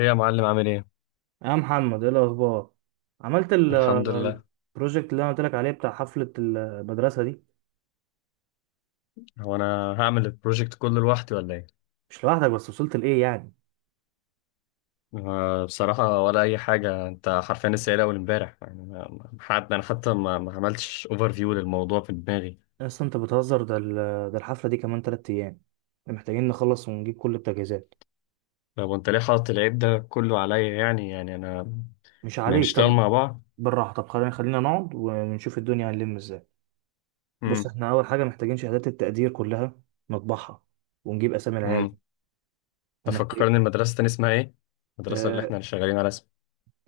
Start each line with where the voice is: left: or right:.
left: ايه يا معلم عامل ايه؟
right: يا محمد ايه الاخبار؟ عملت ال-
left: الحمد لله.
right: البروجكت اللي انا قلت لك عليه بتاع حفله المدرسه دي.
left: هو انا هعمل البروجكت كله لوحدي ولا ايه؟
right: مش لوحدك، بس وصلت لايه يعني؟
left: آه، بصراحة ولا أي حاجة، أنت حرفيا لسه قايل أول إمبارح، يعني أنا حتى ما عملتش أوفر فيو للموضوع في دماغي.
right: اصلا انت بتهزر. ده الحفله دي كمان 3 ايام. احنا محتاجين نخلص ونجيب كل التجهيزات.
left: طب وأنت ليه حاطط العيب ده كله عليا، يعني أنا
right: مش
left: ما
right: عليك
left: نشتغل
right: طب،
left: مع بعض؟
right: بالراحه. طب خلينا خلينا نقعد ونشوف الدنيا هنلم ازاي. بص،
left: امم.
right: احنا اول حاجه محتاجين شهادات التقدير كلها، نطبعها ونجيب اسامي العيال.
left: امم.
right: ومحتاج
left: تفكرني المدرسة تاني اسمها ايه؟ المدرسة اللي
right: آه،
left: احنا شغالين على اسمها.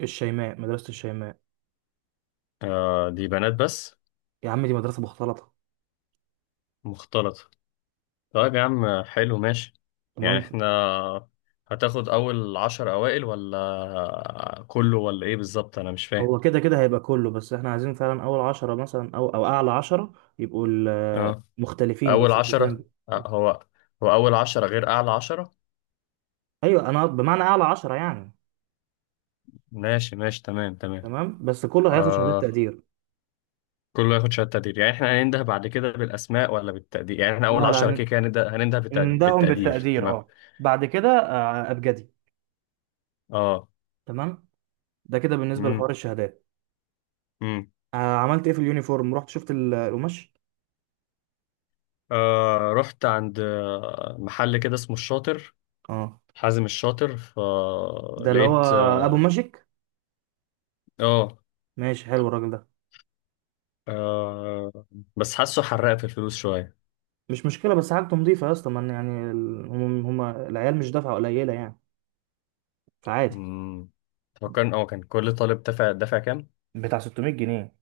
right: الشيماء، مدرسه الشيماء.
left: آه دي بنات بس.
right: يا عم دي مدرسه مختلطه.
left: مختلطة. طيب يا عم، حلو ماشي. يعني
right: تمام.
left: احنا هتاخد اول عشر اوائل ولا كله ولا ايه بالظبط؟ انا مش فاهم.
right: هو كده كده هيبقى كله، بس احنا عايزين فعلا اول عشرة مثلا او اعلى عشرة يبقوا
left: اه.
right: مختلفين،
left: اول
right: بس الديزاين
left: عشرة.
right: ده.
left: آه، هو هو اول عشرة غير اعلى عشرة؟
right: ايوه انا بمعنى اعلى عشرة يعني.
left: ماشي ماشي، تمام تمام.
right: تمام، بس كله هياخد شهادات
left: آه.
right: تقدير.
left: كله ياخد شهادة تقدير، يعني احنا هننده بعد كده بالاسماء ولا بالتقدير؟ يعني احنا اول
right: لا لا
left: عشرة
right: ن-
left: كده كده هننده بالت-
right: نندههم
left: بالتقدير
right: بالتقدير،
left: ما.
right: اه. بعد كده ابجدي.
left: اه.
right: تمام. ده كده بالنسبة لحوار
left: امم.
right: الشهادات.
left: امم.
right: عملت ايه في اليونيفورم؟ رحت شفت القماش؟
left: آه رحت عند آه، محل كده اسمه الشاطر،
right: اه،
left: حازم الشاطر،
right: ده اللي هو
left: فلقيت.
right: ابو ماجيك.
left: اه.
right: ماشي، حلو الراجل ده.
left: آه، بس حاسه حرق في الفلوس شوية.
right: مش مشكلة، بس حاجته نظيفة يا اسطى. ما يعني هم العيال مش دافعة قليلة يعني، فعادي.
left: مم. فكان اه، كان كل طالب دفع كام؟
right: بتاع 600 جنيه.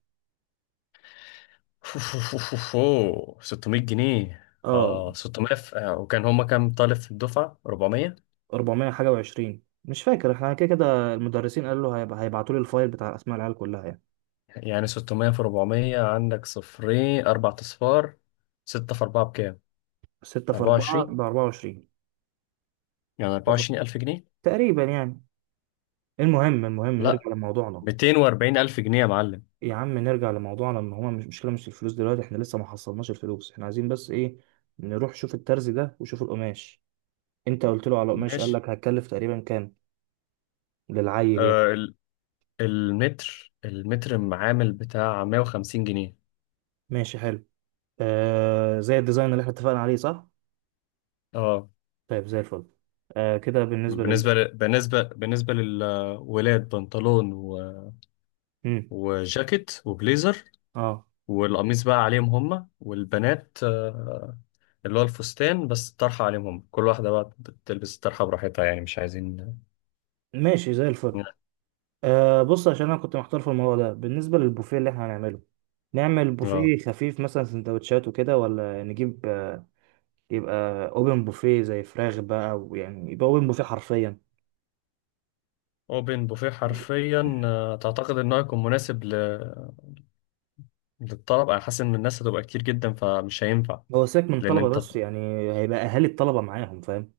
left: أوه، 600 جنيه.
right: اه،
left: اه 600 في... آه، وكان هما كام طالب في الدفعة؟ 400.
right: 400 حاجه و20، مش فاكر. احنا كده كده المدرسين قالوا له هيبقى هيبعتوا لي الفايل بتاع اسماء العيال كلها يعني.
left: يعني 600 في 400، عندك صفرين، أربع أصفار. ستة في أربعة بكام؟
right: 6 في 4 ب
left: 24.
right: 24،
left: يعني 24000 ألف جنيه؟
right: تقريبا يعني. المهم المهم
left: لا،
right: نرجع لموضوعنا.
left: 240 ألف جنيه يا معلم.
right: يا عم نرجع لموضوعنا. ان هما مش مشكله، مش الفلوس دلوقتي. احنا لسه ما حصلناش الفلوس. احنا عايزين بس ايه، نروح شوف الترز ده وشوف القماش. انت قلت له على القماش، قال
left: ماشي.
right: لك هتكلف تقريبا كام للعيل يعني؟
left: آه المتر معامل بتاع 150 جنيه.
right: ماشي، حلو. آه زي الديزاين اللي احنا اتفقنا عليه، صح؟
left: اه.
right: طيب زي الفل. آه كده بالنسبه.
left: بالنسبة ل... بالنسبة بالنسبة للولاد بنطلون و...
right: امم،
left: وجاكيت وبليزر،
right: اه
left: والقميص بقى عليهم هما. والبنات آه، اللي هو الفستان، بس الطرحة عليهم هما، كل واحدة بقى بتلبس الطرحة براحتها، يعني مش عايزين.
right: ماشي زي الفل. بص، عشان انا كنت محتار في الموضوع ده بالنسبه للبوفيه اللي احنا هنعمله. نعمل
left: لا،
right: بوفيه خفيف مثلا، سندوتشات وكده، ولا نجيب يبقى اوبن بوفيه، زي فراخ بقى، ويعني يبقى اوبن بوفيه حرفيا.
left: اوبن بوفيه حرفيا. آه، تعتقد انه هيكون مناسب ل... للطلب؟ انا حاسس ان الناس هتبقى كتير جدا فمش هينفع.
right: هو سيبك من
left: لان
right: الطلبه
left: انت،
right: بس يعني. هيبقى اهالي الطلبه معاهم، فاهم؟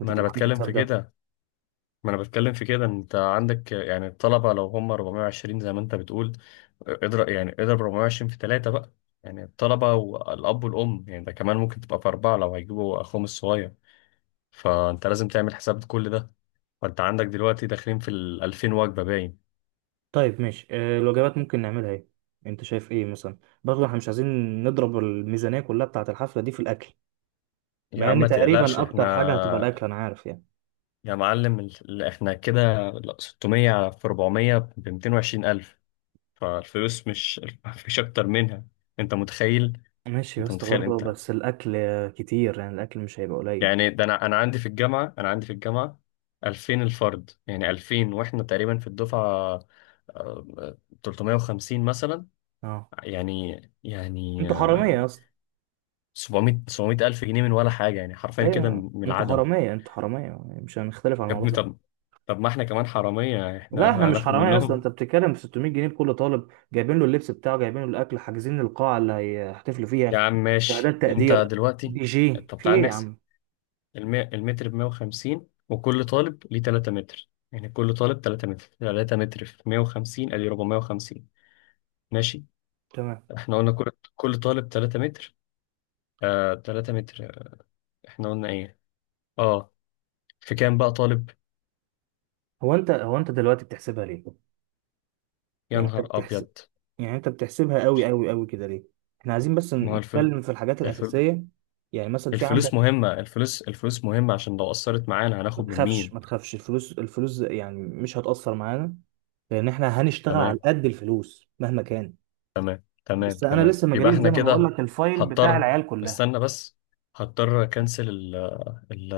right: انت
left: ما انا
right: تبقى عامل
left: بتكلم في
right: حساب ده.
left: كده، ما انا بتكلم في كده. انت عندك يعني الطلبه لو هم 420 زي ما انت بتقول، اضرب يعني اضرب 420 في ثلاثه بقى، يعني الطلبه والاب والام، يعني ده كمان ممكن تبقى في اربعه لو هيجيبوا اخوهم الصغير، فانت لازم تعمل حساب كل ده. فانت عندك دلوقتي داخلين في ال 2000 وجبه باين.
right: طيب ماشي. آه الوجبات ممكن نعملها ايه؟ انت شايف ايه مثلا؟ برضه احنا مش عايزين نضرب الميزانيه كلها بتاعه الحفله دي في الاكل.
left: يا
right: مع
left: عم
right: ان
left: ما تقلقش،
right: تقريبا اكتر حاجه هتبقى
left: احنا
right: الاكل، انا عارف يعني.
left: يا معلم ال- احنا كده 600 في 400 ب 220 الف، فالفلوس مش، مفيش اكتر منها. انت متخيل
right: ماشي يا
left: انت
right: اسطى،
left: متخيل
right: برضه
left: انت
right: بس الاكل كتير يعني، الاكل مش هيبقى قليل.
left: يعني ده انا عندي في الجامعه 2000 الفرد، يعني 2000 واحنا تقريبا في الدفعه آه، 350 مثلا.
right: اه
left: يعني
right: انتوا حراميه
left: آه،
right: يا اسطى.
left: 700 الف جنيه من ولا حاجه، يعني حرفيا كده
right: ايوه
left: من
right: انتوا
left: العدم.
right: حراميه انتوا حراميه يعني، مش هنختلف على
left: يا
right: الموضوع
left: ابني
right: ده.
left: طب، طب ما احنا كمان حراميه،
right: لا احنا
left: احنا
right: مش
left: هناخد
right: حراميه اصلا.
left: منهم.
right: انت بتتكلم في 600 جنيه لكل طالب، جايبين له اللبس بتاعه، جايبين له الاكل، حاجزين القاعه اللي هيحتفلوا
left: يا
right: فيها،
left: عم ماشي،
right: شهادات
left: انت
right: تقدير،
left: دلوقتي
right: دي جي،
left: طب
right: في
left: تعال
right: ايه يا
left: نحسب.
right: عم؟
left: الم- المتر ب 150 وكل طالب ليه 3 متر، يعني كل طالب 3 متر، 3 متر في 150 ادي 450. ماشي.
right: تمام.
left: احنا قلنا كل طالب 3 متر. آه 3 متر. احنا قلنا ايه؟ اه. في كام بقى طالب؟
right: هو انت دلوقتي بتحسبها ليه؟
left: يا
right: يعني انت
left: نهار
right: بتحسب،
left: ابيض.
right: يعني انت بتحسبها قوي قوي قوي كده ليه؟ احنا عايزين بس
left: ما هو الفل...
right: نتكلم في الحاجات
left: الفل...
right: الاساسيه. يعني مثلا في
left: الفلوس
right: عندك.
left: مهمة، الفلوس الفلوس مهمة عشان لو أثرت معانا
right: ما
left: هناخد من
right: تخافش
left: مين؟
right: ما تخافش الفلوس، الفلوس يعني مش هتأثر معانا، لأن احنا هنشتغل على
left: تمام.
right: قد الفلوس مهما كان.
left: تمام تمام
right: بس أنا
left: تمام.
right: لسه ما
left: يبقى
right: جاليش
left: احنا
right: زي ما بقول
left: كده
right: لك الفايل بتاع
left: هضطر،
right: العيال كلها.
left: استنى بس، هضطر اكنسل ال... ال...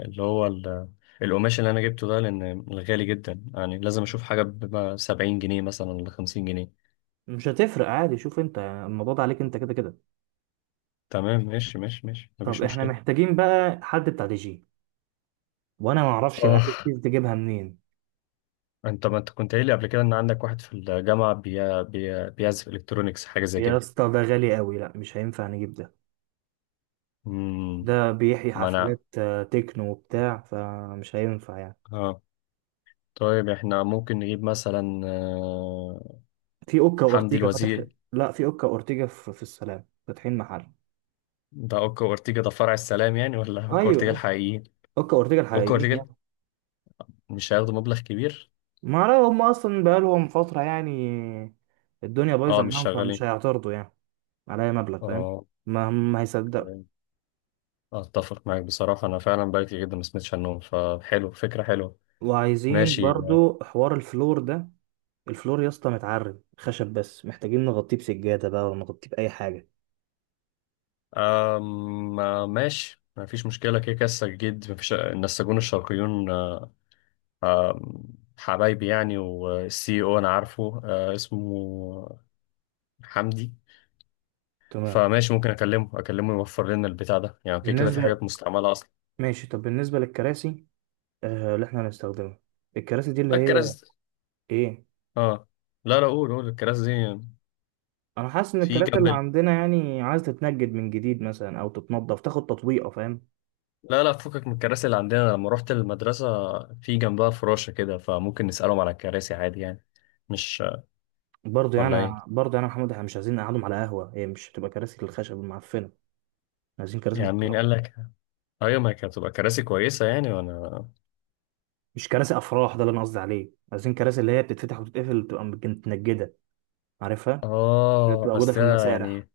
left: اللي هو ال... القماش اللي انا جبته ده، لان غالي جدا، يعني لازم اشوف حاجة ب 70 جنيه مثلا ولا 50 جنيه.
right: مش هتفرق عادي. شوف أنت يعني الموضوع ده عليك أنت كده كده.
left: تمام ماشي ماشي ماشي،
right: طب
left: مفيش
right: احنا
left: مشكلة.
right: محتاجين بقى حد بتاع دي جي، وأنا ما أعرفش
left: اه،
right: العيال دي تجيبها منين.
left: ما انت كنت قايل لي قبل كده ان عندك واحد في الجامعه بيعزف الكترونيكس، حاجه زي
right: يا
left: كده.
right: اسطى ده غالي قوي، لا مش هينفع نجيب ده.
left: امم.
right: ده بيحيي
left: ما انا.
right: حفلات تكنو وبتاع، فمش هينفع يعني.
left: اه. طيب احنا ممكن نجيب مثلا آه،
right: في أوكا
left: حمدي
right: أورتيجا فاتح.
left: الوزير.
right: لا، في أوكا أورتيجا في السلام فاتحين محل.
left: ده اوكا اورتيجا ده فرع السلام يعني ولا اوكا اورتيجا
right: ايوه،
left: الحقيقيين؟
right: اوكا اورتيجا
left: اوكا
right: الحقيقيين
left: اورتيجا.
right: يعني.
left: مش هياخدوا مبلغ كبير.
right: ما اعرف، هم اصلا بقالهم فتره يعني. الدنيا بايظه
left: اه، مش
right: معاهم، فمش
left: شغالين.
right: هيعترضوا يعني على اي مبلغ، فاهم؟
left: اه.
right: ما هم هيصدقوا.
left: أوكي. اتفق معاك بصراحه، انا فعلا بقالي كتير جدا ما سمعتش عنهم، فحلو فكره حلوه.
right: وعايزين
left: ماشي.
right: برضو حوار الفلور ده. الفلور يا اسطى متعرب خشب، بس محتاجين نغطيه بسجاده بقى ولا نغطيه باي حاجه.
left: أم آه، ماشي ما فيش مشكلة، كده كده السجاد ما فيش، النساجون الشرقيون حبايبي يعني. والسي او انا عارفه آه، اسمه حمدي.
right: تمام.
left: فماشي، ممكن اكلمه يوفر لنا البتاع ده، يعني اوكي كده في
right: بالنسبه،
left: حاجات مستعمله اصلا.
right: ماشي. طب بالنسبه للكراسي، آه اللي احنا هنستخدمها. الكراسي دي اللي
left: لا
right: هي
left: الكراسي.
right: ايه؟
left: اه. لا لا، قول قول الكراسي دي.
right: انا حاسس ان
left: في
right: الكراسي
left: جنب
right: اللي
left: ال-.
right: عندنا يعني عايز تتنجد من جديد مثلا، او تتنضف تاخد تطويقه، فاهم؟
left: لا لا، فكك من الكراسي اللي عندنا، لما رحت المدرسه في جنبها فراشه كده، فممكن نسالهم على الكراسي عادي يعني، مش
right: برضه
left: ولا
right: يعني
left: ايه
right: برضه يعني يا محمود، احنا مش عايزين نقعدهم على قهوه، هي مش هتبقى كراسي الخشب المعفنه. عايزين كراسي
left: يعني؟
right: محترمه.
left: مين قال لك؟ ايوه ما هي كانت هتبقى كراسي كويسه يعني، وانا
right: مش كراسي افراح، ده اللي انا قصدي عليه. عايزين كراسي اللي هي بتتفتح وتتقفل، بتبقى متنجده، عارفها؟ اللي
left: اه،
right: بتبقى موجوده
left: بس
right: في
left: ده
right: المسارح.
left: يعني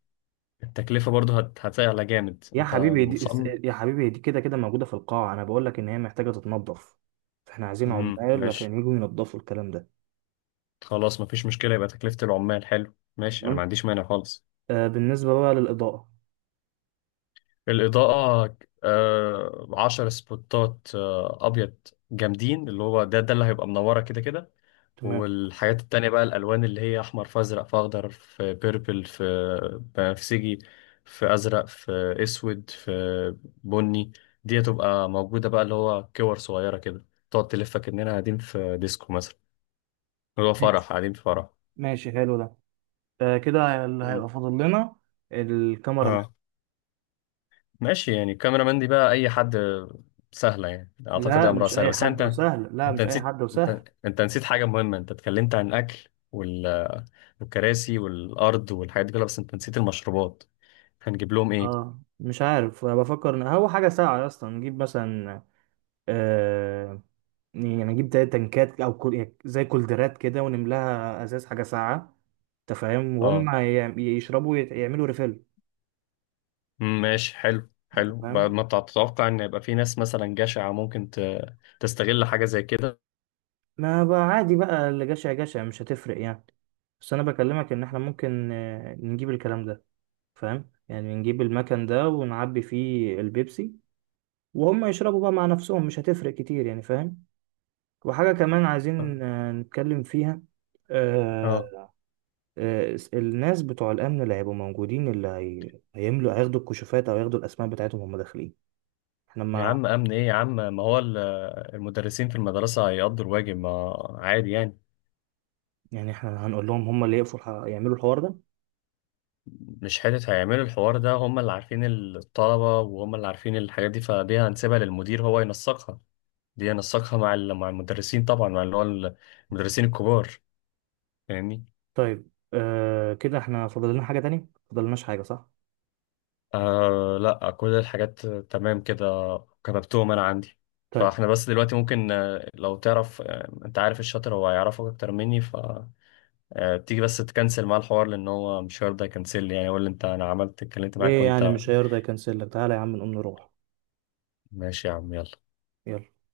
left: التكلفة برضو هتعلى جامد.
right: يا
left: انت
right: حبيبي دي
left: مصمم؟
right: يا حبيبي دي كده كده موجوده في القاعه، انا بقول لك ان هي محتاجه تتنظف. فاحنا عايزين عمال
left: ماشي.
right: عشان يجوا ينظفوا الكلام ده.
left: خلاص مفيش مشكلة، يبقى تكلفة العمال، حلو ماشي، انا ما
right: تمام.
left: عنديش مانع خالص.
right: آه بالنسبه بقى للاضاءه.
left: الإضاءة. آه، عشر سبوتات آه، أبيض جامدين، اللي هو ده ده اللي هيبقى منورة كده كده.
right: تمام.
left: والحاجات التانية بقى الألوان، اللي هي أحمر في أزرق في أخضر في بيربل في بنفسجي في أزرق في أسود في بني، دي هتبقى موجودة بقى، اللي هو كور صغيرة كده تقعد تلفك إننا قاعدين في ديسكو مثلا، هو
right: ماشي،
left: فرح، قاعدين في فرح.
right: ماشي حلو ده. آه كده اللي
left: مم.
right: هيبقى فاضل لنا الكاميرا.
left: اه ماشي، يعني الكاميرا مان دي بقى اي حد، سهله يعني اعتقد
right: لا
left: ده
right: ولا
left: امرها
right: مش
left: سهله.
right: اي
left: بس
right: حد
left: انت
right: وسهل، لا
left: انت
right: مش اي
left: نسيت،
right: حد وسهل.
left: انت نسيت حاجه مهمه، انت اتكلمت عن الاكل وال... والكراسي والارض والحاجات دي كلها، بس انت نسيت المشروبات، هنجيب لهم ايه؟
right: اه مش عارف، أنا بفكر ان هو حاجه ساعه اصلا. نجيب مثلا آه يعني نجيب 3 تنكات او كل... زي كولدرات كده، ونملاها ازاز حاجه ساعه. انت فاهم؟ وهم
left: اه.
right: يشربوا يعملوا ريفيل.
left: مم، ماشي حلو
right: انت
left: حلو. بعد
right: فاهم؟
left: ما تتوقع ان يبقى في ناس مثلا جشعه ممكن تستغل حاجه زي كده.
right: ما بقى عادي بقى، اللي جشع جشع، مش هتفرق يعني. بس انا بكلمك ان احنا ممكن نجيب الكلام ده، فاهم؟ يعني نجيب المكان ده ونعبي فيه البيبسي، وهم يشربوا بقى مع نفسهم، مش هتفرق كتير يعني، فاهم؟ وحاجة كمان عايزين نتكلم فيها. آه،
left: اه.
right: الناس بتوع الأمن اللي هيبقوا موجودين اللي هي... هيملوا، هياخدوا الكشوفات أو هياخدوا الأسماء بتاعتهم وهم داخلين. احنا
left: يا
right: ما،
left: عم امن ايه يا عم؟ ما هو ال- المدرسين في المدرسه هيقضوا الواجب، ما عادي يعني.
right: يعني احنا هنقول لهم هم اللي يقفوا يعملوا الحوار ده.
left: مش حتة هيعملوا الحوار ده، هم اللي عارفين الطلبة وهم اللي عارفين الحاجات دي، فدي هنسيبها للمدير هو ينسقها، دي ينسقها مع ال- مع المدرسين طبعا، مع اللي هو المدرسين الكبار. فاهمني.
right: طيب، آه كده احنا فاضل لنا حاجة تانية؟ فاضل لناش حاجة صح؟
left: آه لا، كل الحاجات تمام كده، كتبتهم انا عندي.
right: طيب.
left: فاحنا بس دلوقتي ممكن آه، لو تعرف آه، انت عارف الشاطر هو هيعرفك اكتر مني، ف آه، تيجي بس تكنسل معاه الحوار، لان هو مش هيرضى يكنسل لي، يعني يقول لي انت انا عملت اتكلمت معاك
right: ليه
left: وانت.
right: يعني مش هيرضى يكنسل لك؟ تعالى يا عم نقوم نروح.
left: ماشي يا عم، يلا.
right: يلا.